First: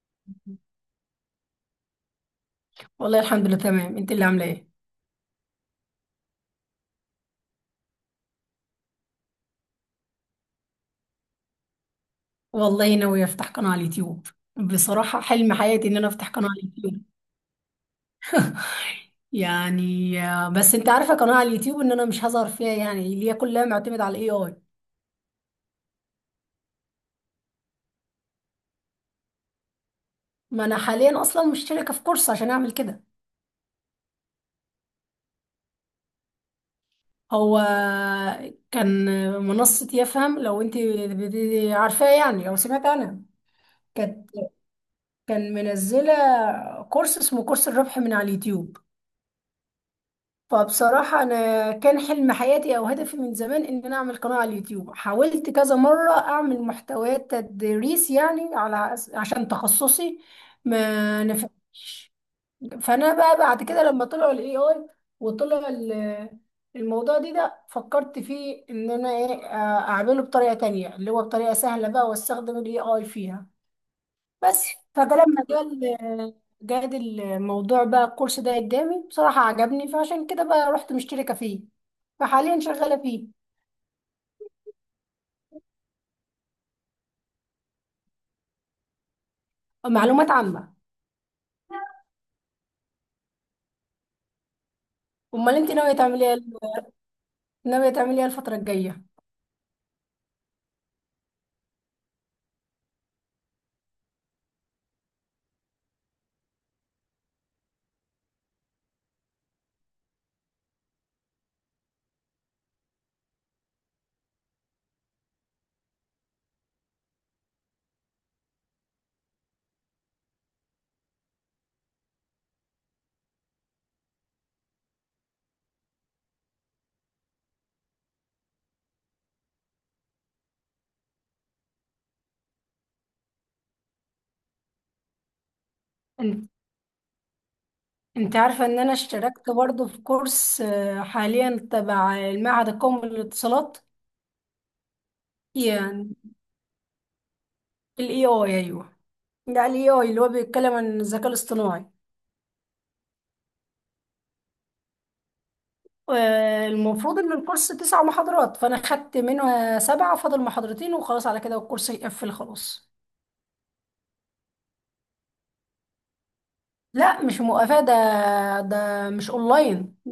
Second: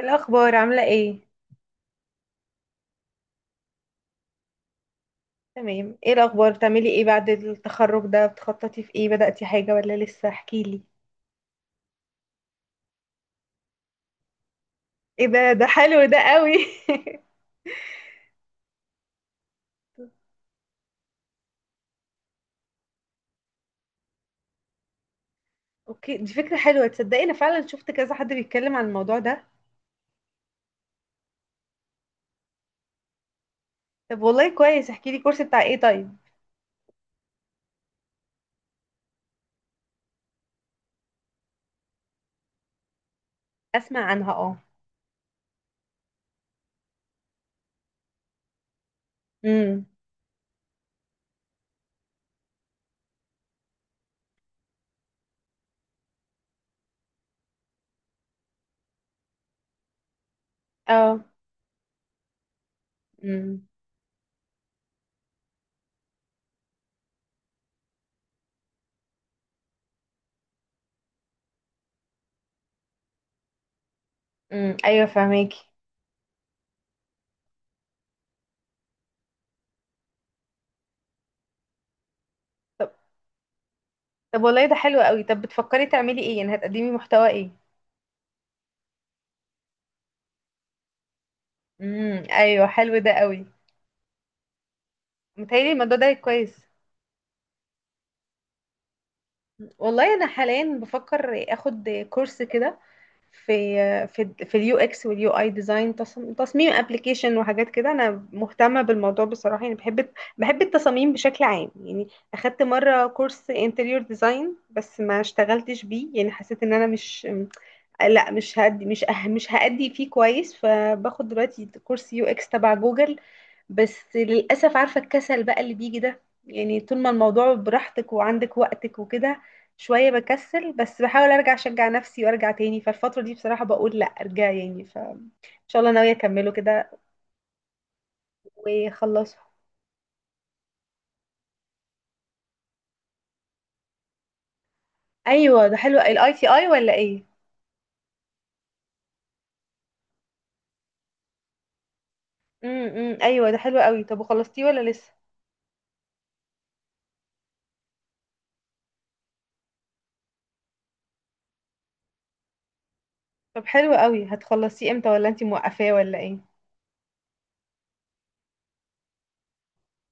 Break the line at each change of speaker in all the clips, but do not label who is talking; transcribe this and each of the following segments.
الأخبار عاملة ايه؟
والله الحمد لله تمام. انت اللي عامله ايه؟
تمام، ايه الأخبار؟ بتعملي ايه بعد التخرج ده؟ بتخططي في ايه؟ بدأتي حاجة ولا لسه؟ احكيلي.
والله ناوي افتح قناه على اليوتيوب. بصراحه
ايه ده
حلم
ده
حياتي ان
حلو
انا
ده
افتح قناه على
قوي.
اليوتيوب. يعني بس انت عارفه قناه على اليوتيوب ان انا مش هظهر فيها، يعني اللي هي كلها معتمده على الاي اي.
اوكي، دي فكرة حلوة. تصدقي انا فعلا شفت كذا حد بيتكلم عن الموضوع ده.
ما انا حاليا اصلا مشتركه في كورس عشان اعمل كده.
طب والله كويس، احكيلي كورس بتاع ايه طيب؟
هو كان منصه يفهم، لو انت عارفاه يعني او سمعت عنها.
اسمع
كانت
عنها، اه.
كان منزله كورس اسمه كورس الربح من على اليوتيوب.
امم.
فبصراحة أنا كان حلم حياتي أو هدفي من زمان إن أنا أعمل قناة على اليوتيوب. حاولت كذا مرة أعمل محتويات تدريس يعني عشان تخصصي،
اه.
ما نفعش. فأنا بقى بعد
امم
كده لما طلعوا ال AI وطلع ال- الموضوع ده فكرت فيه إن أنا إيه آه، أعمله بطريقة تانية، اللي هو بطريقة سهلة بقى وأستخدم ال AI فيها بس.
امم، ايوه
فده لما
فهماكي.
جال جاد الموضوع بقى، الكورس ده قدامي بصراحة عجبني، فعشان كده بقى رحت مشتركة فيه، فحاليا
طب
شغالة فيه.
طب والله ده حلو قوي. طب بتفكري تعملي ايه؟ يعني هتقدمي محتوى ايه؟
معلومات عامة.
امم، ايوه حلو ده قوي.
امال انت
متهيألي
ناوية
الموضوع ده
تعملي ايه؟
كويس.
ناوية تعملي ايه الفترة الجاية؟
والله انا حاليا بفكر اخد كورس كده، في اليو اكس واليو اي ديزاين، تصميم ابلكيشن وحاجات كده. انا مهتمه بالموضوع بصراحه، يعني بحب التصاميم بشكل عام يعني. اخدت مره كورس انتريور ديزاين بس ما اشتغلتش بيه، يعني حسيت ان انا مش لا مش هدي مش أه مش هأدي فيه كويس. فباخد دلوقتي كورس يو اكس تبع جوجل، بس للأسف عارفة الكسل بقى اللي بيجي ده. يعني طول ما الموضوع براحتك وعندك وقتك وكده، شوية بكسل، بس بحاول ارجع اشجع نفسي وارجع تاني. فالفترة دي بصراحة بقول لا، ارجع يعني، فان شاء الله ناوية
انت
اكمله كده
انت عارفة ان انا
واخلصه.
اشتركت برضه في كورس حاليا تبع المعهد القومي للاتصالات.
ايوه ده حلو،
يعني
الاي تي اي ولا ايه؟
الاي اي، ايوه. ده الاي اي اللي هو بيتكلم عن الذكاء الاصطناعي.
امم، إمم. ايوه ده حلو قوي. طب وخلصتيه ولا لسه؟
المفروض ان الكورس تسع محاضرات، فانا خدت منها سبعة، فاضل محاضرتين وخلاص على كده، والكورس يقفل خلاص.
طب حلو قوي، هتخلصيه امتى ولا انتي موقفاه ولا ايه؟
لا مش مقافاة ده. ده مش اونلاين،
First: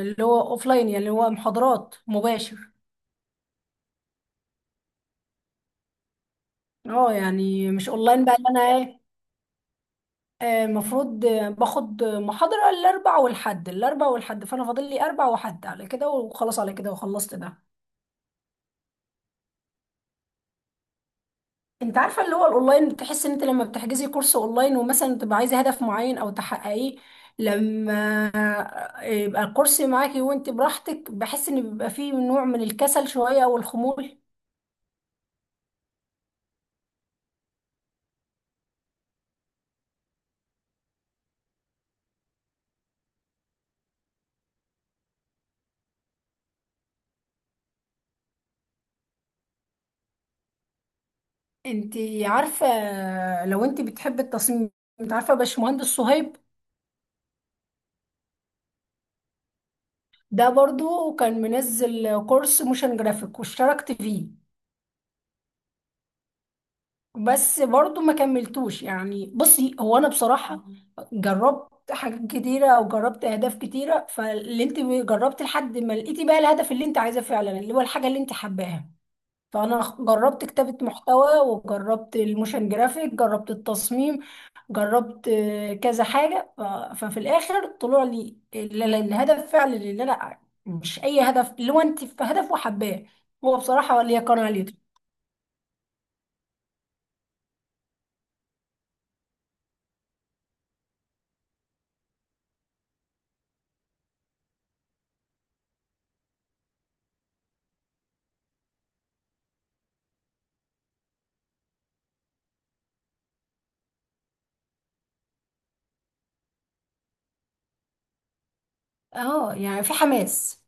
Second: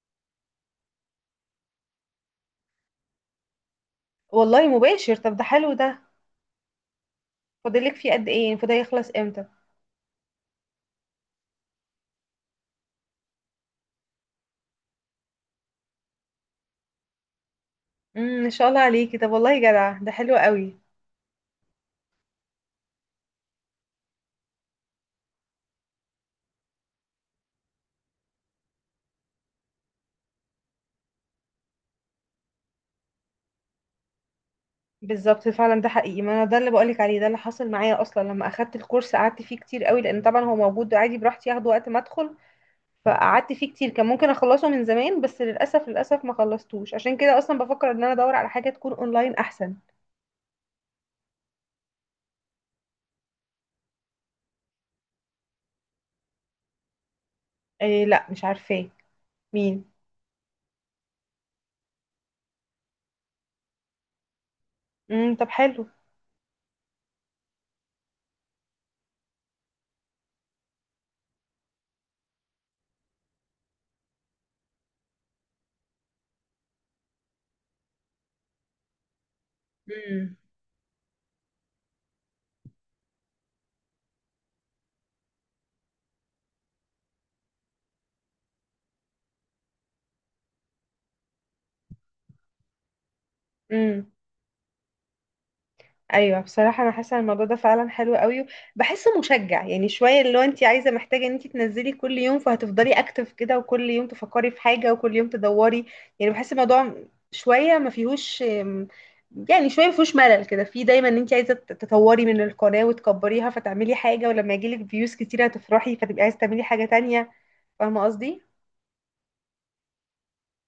اللي هو اوفلاين، يعني اللي هو محاضرات مباشر.
والله مباشر، طب ده حلو ده.
اه يعني مش
فاضلك فيه
اونلاين
قد
بقى اللي
ايه،
انا
فده
ايه.
يخلص امتى؟
المفروض باخد محاضرة الاربع والحد، فانا فاضل لي اربع وحد على كده وخلاص على كده وخلصت ده.
امم، ان شاء الله عليكي. طب والله جدع، ده حلو قوي.
انت عارفه اللي هو الاونلاين، بتحس ان انت لما بتحجزي كورس اونلاين ومثلا تبقى عايزه هدف معين او تحققيه، لما يبقى الكورس معاكي وانت براحتك، بحس ان بيبقى فيه نوع من الكسل شويه او الخمول.
بالظبط، فعلا ده حقيقي. ما انا ده اللي بقولك عليه، ده اللي حصل معايا اصلا. لما اخدت الكورس قعدت فيه كتير قوي، لان طبعا هو موجود عادي براحتي ياخده وقت ما ادخل. فقعدت فيه كتير، كان ممكن اخلصه من زمان، بس للاسف للاسف ما خلصتوش. عشان كده اصلا بفكر ان انا ادور على حاجه تكون اونلاين احسن.
انت عارفه، لو انت بتحبي التصميم، انت عارفه باشمهندس صهيب؟
إيه؟ لا مش عارفاه. مين؟
ده برضو كان منزل كورس موشن جرافيك واشتركت فيه،
امم، طب حلو.
بس برضو ما كملتوش. يعني بصي، هو انا بصراحة جربت حاجات كتيرة او جربت اهداف كتيرة، فاللي انت جربت لحد ما لقيتي بقى الهدف اللي انت عايزاه فعلا، اللي هو الحاجة اللي انت حباها. فانا
امم.
جربت كتابة محتوى، وجربت الموشن جرافيك، جربت التصميم، جربت كذا حاجة ف- ففي الاخر طلع لي الهدف فعلا اللي انا، مش اي هدف، اللي هو انت في هدف وحباه هو بصراحة ولا
امم،
يكون عليه.
ايوه بصراحه انا حاسه ان الموضوع ده فعلا حلو قوي. بحسه مشجع، يعني شويه اللي هو انت عايزه محتاجه ان انت تنزلي كل يوم، فهتفضلي اكتف كده، وكل يوم تفكري في حاجه، وكل يوم تدوري. يعني بحس الموضوع شويه ما فيهوش، يعني شويه ما فيهوش ملل كده، في دايما ان انت عايزه تطوري من القناه وتكبريها، فتعملي حاجه، ولما يجيلك فيوز كتير هتفرحي فتبقي عايزه تعملي حاجه تانية. فاهمه قصدي؟
اه يعني في حماس.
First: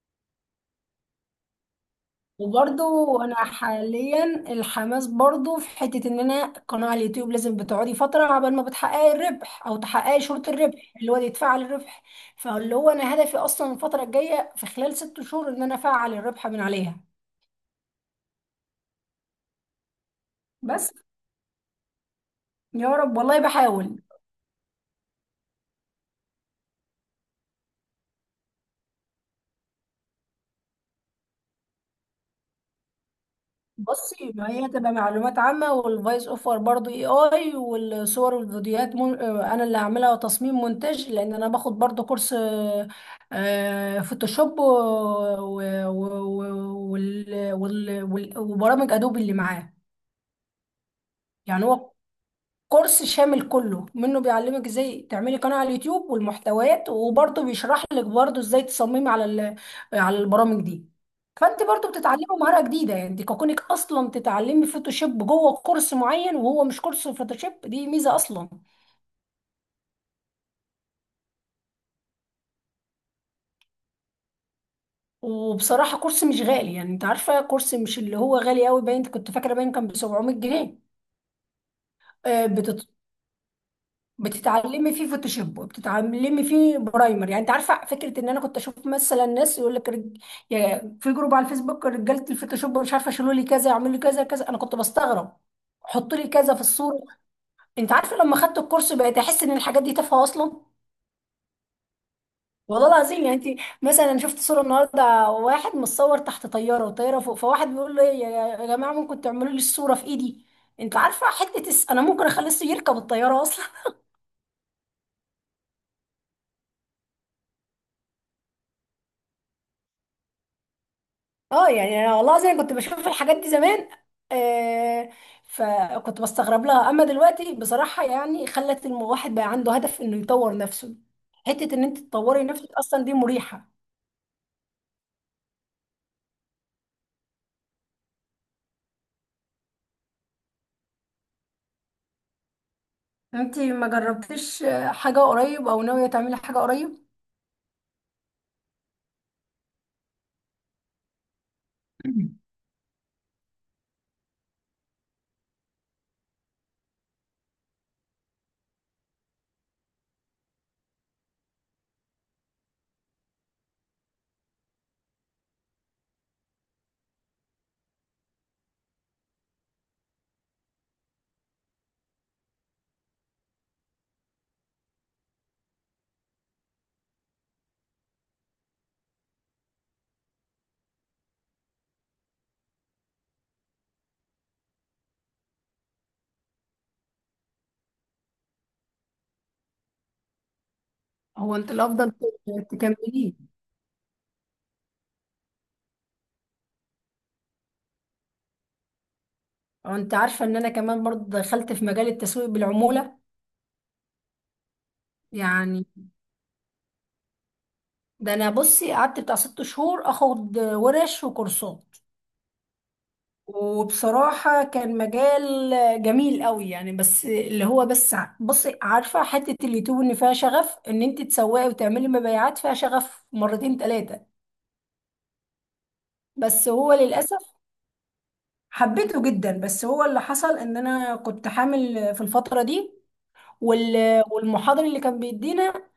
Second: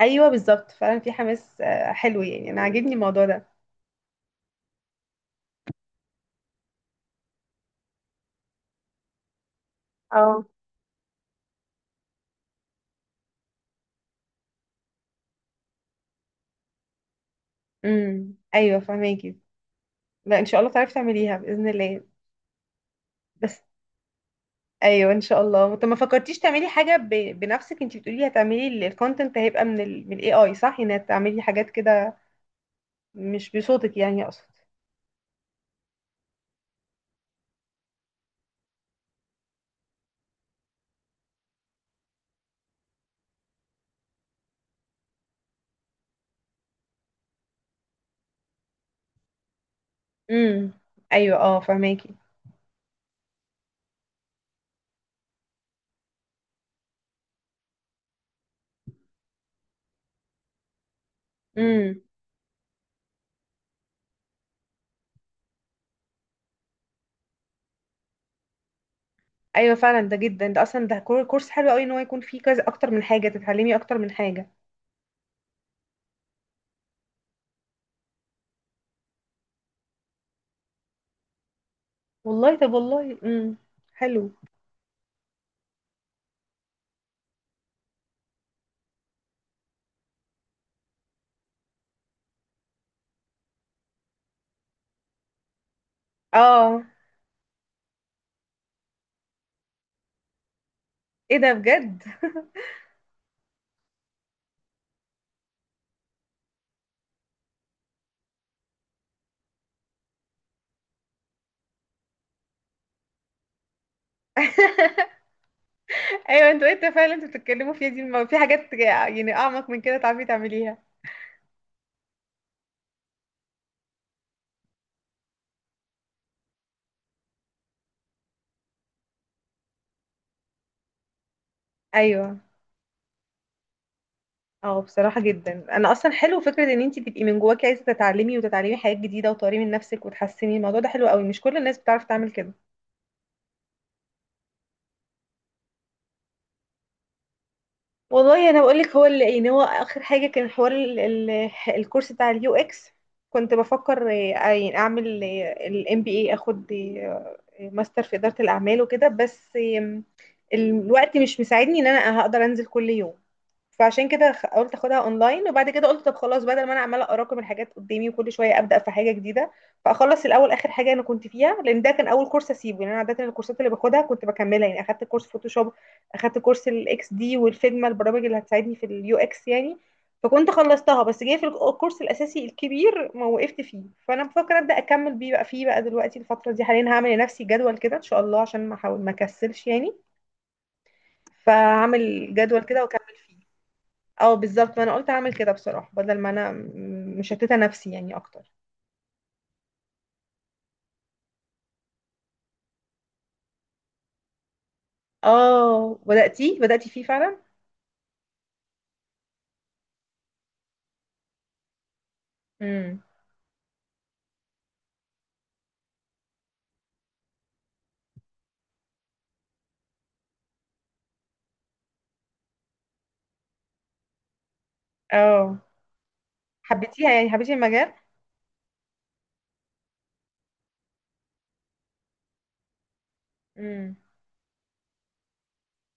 ايوه بالظبط، فعلا في حماس، حلو، يعني انا عاجبني
وبرضو
الموضوع
انا
ده.
حاليا الحماس برضو في حتة ان انا قناة على اليوتيوب لازم بتقعدي فترة عبال ما بتحققي الربح او تحققي
اه.
شروط الربح اللي هو يتفعل الربح. فاللي هو انا هدفي اصلا الفترة الجاية في خلال 6 شهور ان انا افعل الربح من عليها.
امم، ايوه فهماكي. لا، ان شاء الله
بس
تعرفي تعمليها باذن الله.
يا رب، والله
بس
بحاول.
ايوه، ان شاء الله. طب ما فكرتيش تعملي حاجه بنفسك؟ انت بتقولي هتعملي الكونتنت، هيبقى من الاي اي، صح؟ انك تعملي حاجات كده، مش بصوتك يعني،
بصي،
اقصد.
ما هي تبقى معلومات عامة، والفويس اوفر برضو اي اي، والصور والفيديوهات من... آه، انا اللي هعملها وتصميم مونتاج، لان انا باخد برضو كورس فوتوشوب و... و... و... وال... وال... وال... وبرامج ادوبي اللي معاه.
امم، ايوه اه
يعني هو
فهماكي.
كورس شامل كله منه، بيعلمك ازاي تعملي قناة على اليوتيوب والمحتويات، وبرضه بيشرح لك برضه ازاي تصممي على البرامج دي. فانت برضه
امم
بتتعلمي مهارة جديدة، يعني دي كونك اصلا تتعلمي فوتوشوب جوه كورس معين وهو مش كورس فوتوشوب، دي ميزة اصلا.
ايوه، فعلا ده جدا، ده اصلا ده كورس حلو قوي، ان هو يكون فيه كذا اكتر من حاجه، تتعلمي اكتر من حاجه.
وبصراحة كورس مش غالي، يعني انت عارفة كورس مش اللي هو غالي قوي، باين كنت فاكرة باين كان ب 700
والله، طب
جنيه
والله، حلو.
بتتعلمي فيه فوتوشوب، وبتتعلمي فيه برايمر. يعني انت عارفه فكره ان انا كنت اشوف مثلا ناس يقول لك في جروب على الفيسبوك رجاله الفوتوشوب مش عارفه، شيلوا لي كذا، يعملوا لي كذا كذا. انا كنت بستغرب. حطوا لي كذا في
اه،
الصوره. انت عارفه، لما خدت الكورس بقيت احس ان الحاجات دي تافهه اصلا.
ايه ده بجد؟
والله العظيم. يعني انت مثلا، أنا شفت صوره النهارده واحد متصور تحت طياره والطياره فوق، فواحد بيقول له إيه، يا يا جماعه ممكن تعملوا لي الصوره في ايدي. انت عارفه انا ممكن يركب الطياره.
ايوه، انتوا انت فعلا انتوا بتتكلموا فيها دي، ما في حاجات يعني اعمق من كده تعرفي تعمليها.
اه يعني انا والله زي كنت بشوف الحاجات دي زمان، آه فكنت بستغرب لها. اما دلوقتي بصراحة، يعني خلت الواحد بقى عنده هدف انه يطور نفسه. حتة ان انت
ايوه
تطوري نفسك اصلا دي مريحة.
اه، بصراحه جدا انا اصلا حلو فكره ان انت تبقي من جواكي عايزه تتعلمي وتتعلمي حاجات جديده وتطوري من نفسك وتحسني، الموضوع ده حلو قوي، مش كل الناس بتعرف تعمل كده.
انت ما جربتيش حاجة قريب او ناوية تعملي حاجة قريب؟
والله انا بقول لك، هو اللي يعني هو اخر حاجه كان حوار ال ال الكورس بتاع اليو اكس. كنت بفكر يعني اعمل الام بي اي، اخد ماستر في اداره الاعمال وكده، بس آم، الوقت مش مساعدني ان انا هقدر انزل كل يوم. فعشان كده قلت اخدها اونلاين، وبعد كده قلت طب خلاص، بدل ما انا عماله اراكم الحاجات قدامي وكل شويه ابدا في حاجه جديده، فاخلص الاول اخر حاجه انا كنت فيها، لان ده كان اول كورس اسيبه. يعني انا عاده الكورسات اللي باخدها كنت بكملها، يعني اخدت كورس فوتوشوب، اخدت كورس الاكس دي والفيجما، البرامج اللي هتساعدني في اليو اكس يعني. فكنت خلصتها بس جاي في الكورس الاساسي الكبير ما وقفت فيه. فانا بفكر ابدا اكمل بيه بقى فيه بقى. دلوقتي الفتره دي حاليا هعمل لنفسي جدول كده ان شاء الله، عشان ما احاول ما اكسلش يعني.
هو انت الافضل
فهعمل جدول كده واكمل
تكمليه.
فيه. اه بالظبط، ما انا قلت اعمل كده بصراحة، بدل ما انا مشتتة نفسي يعني اكتر.
هو انت عارفة ان انا كمان برضه دخلت في مجال التسويق بالعمولة. يعني
اه، بدأتي فيه فعلا.
ده انا بصي قعدت بتاع 6 شهور اخد ورش وكورسات.
امم
وبصراحة كان مجال جميل قوي. يعني بس اللي هو بصي عارفة، حتة اليوتيوب ان فيها شغف ان انت تسوقي وتعملي مبيعات فيها شغف مرتين تلاتة.
اه
بس هو
حبيتيها يعني، حبيتي
للأسف،
المجال؟
حبيته جدا، بس هو اللي حصل ان انا كنت حامل في الفترة دي.
امم
وال- والمحاضر اللي كان بيدينا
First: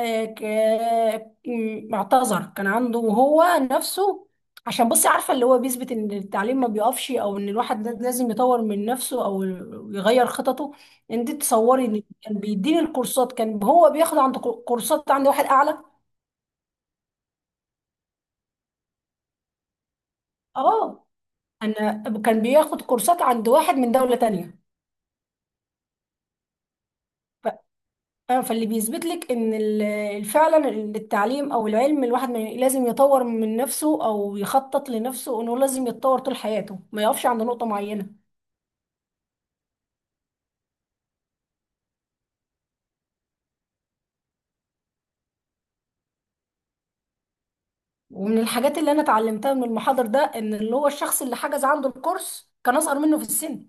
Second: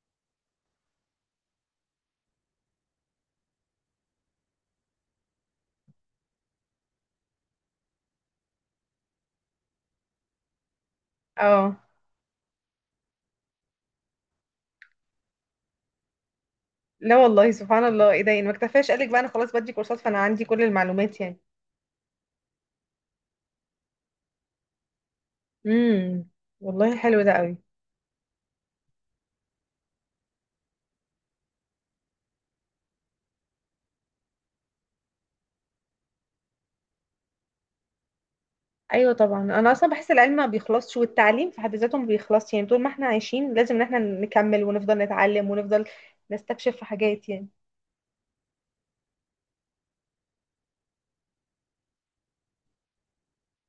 اعتذر، كان عنده هو نفسه. عشان بصي عارفة، اللي هو بيثبت ان التعليم ما بيقفش، او ان الواحد لازم يطور من نفسه او يغير خططه. انت
اه
تصوري ان كان بيديني الكورسات كان هو بياخد عند كورسات عند واحد اعلى.
لا والله سبحان الله، ايه ده؟ يعني ما اكتفاش قالك بقى انا خلاص بدي كورسات، فانا عندي كل
اه.
المعلومات يعني.
انا كان بياخد كورسات عند واحد من دولة تانية.
امم، والله حلو ده قوي.
اه، فاللي بيثبت لك ان فعلا التعليم او العلم، الواحد ما ي- لازم يطور من نفسه او يخطط لنفسه انه لازم يتطور طول حياته، ما يقفش عند نقطة معينة.
ايوه طبعا، انا اصلا بحس العلم ما بيخلصش والتعليم في حد ذاته ما بيخلصش يعني، طول ما احنا عايشين لازم ان احنا نكمل ونفضل نتعلم ونفضل نستكشف في حاجات يعني.
ومن الحاجات اللي انا اتعلمتها من المحاضر ده، ان اللي هو الشخص اللي حجز عنده الكورس كان اصغر منه في السن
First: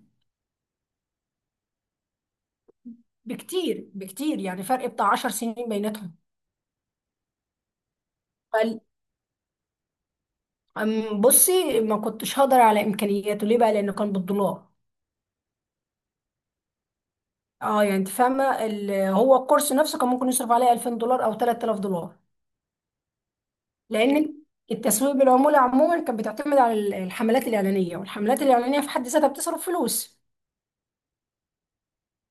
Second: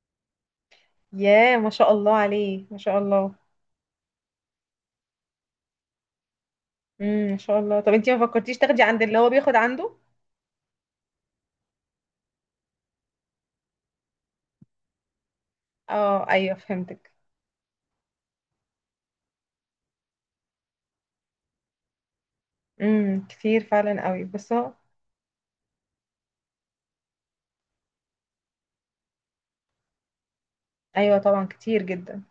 ياه، ما شاء الله عليه، ما شاء الله.
بكتير بكتير، يعني فرق بتاع 10 سنين بيناتهم.
امم، ما شاء الله. طب انتي ما فكرتيش
فال-
تاخدي عند اللي هو بياخد عنده؟
أم، بصي ما كنتش هقدر على امكانياته، ليه بقى؟ لانه كان بالدولار.
اه ايوه، فهمتك.
اه يعني انت فاهمه هو الكورس نفسه كان ممكن يصرف عليه 2000 دولار او 3000 دولار.
امم، كتير فعلا قوي،
لان
بس هو.
التسويق بالعموله عموما كانت بتعتمد على الحملات الاعلانيه، والحملات الاعلانيه في حد ذاتها بتصرف فلوس.
ايوه طبعا كتير جدا.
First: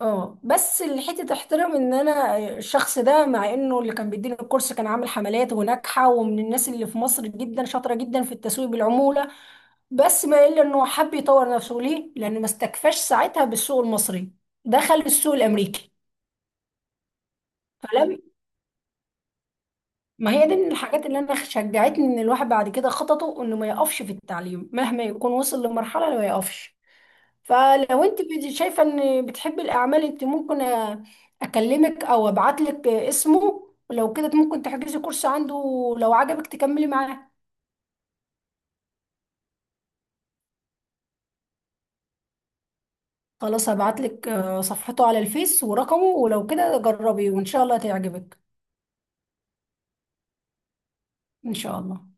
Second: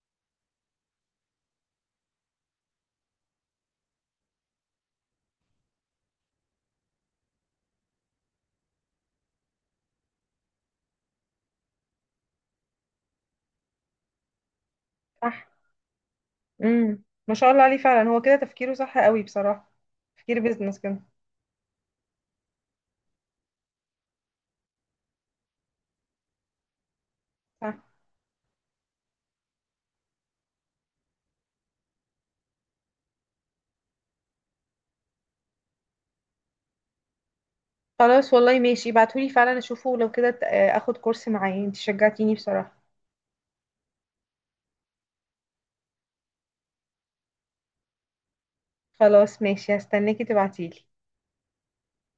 اه بس الحته تحترم ان انا الشخص ده، مع انه اللي كان بيديني الكورس كان عامل حملات وناجحه ومن الناس اللي في مصر جدا شاطره جدا في التسويق بالعموله، بس ما الا انه حب يطور نفسه. ليه؟ لانه ما استكفاش ساعتها بالسوق المصري، دخل السوق
صح.
الامريكي.
امم ما شاء الله عليه، فعلا
فلم.
هو كده تفكيره صح قوي بصراحة،
ما
تفكير
هي دي من
بيزنس كده.
الحاجات اللي انا شجعتني ان الواحد بعد كده خططه انه ما يقفش في التعليم، مهما يكون وصل لمرحله ما يقفش.
صح،
فلو انت شايفه ان بتحبي الاعمال، انت ممكن اكلمك او ابعت لك اسمه، ولو كده ممكن تحجزي كورس عنده، لو عجبك تكملي معاه.
خلاص والله ماشي، ابعتهولي فعلا اشوفه، لو كده اخد كورس معاه، انتي شجعتيني بصراحة.
خلاص هبعت لك صفحته على الفيس ورقمه، ولو كده جربي وان شاء الله تعجبك.
خلاص ماشي، هستناكي تبعتيلي.
ان شاء الله.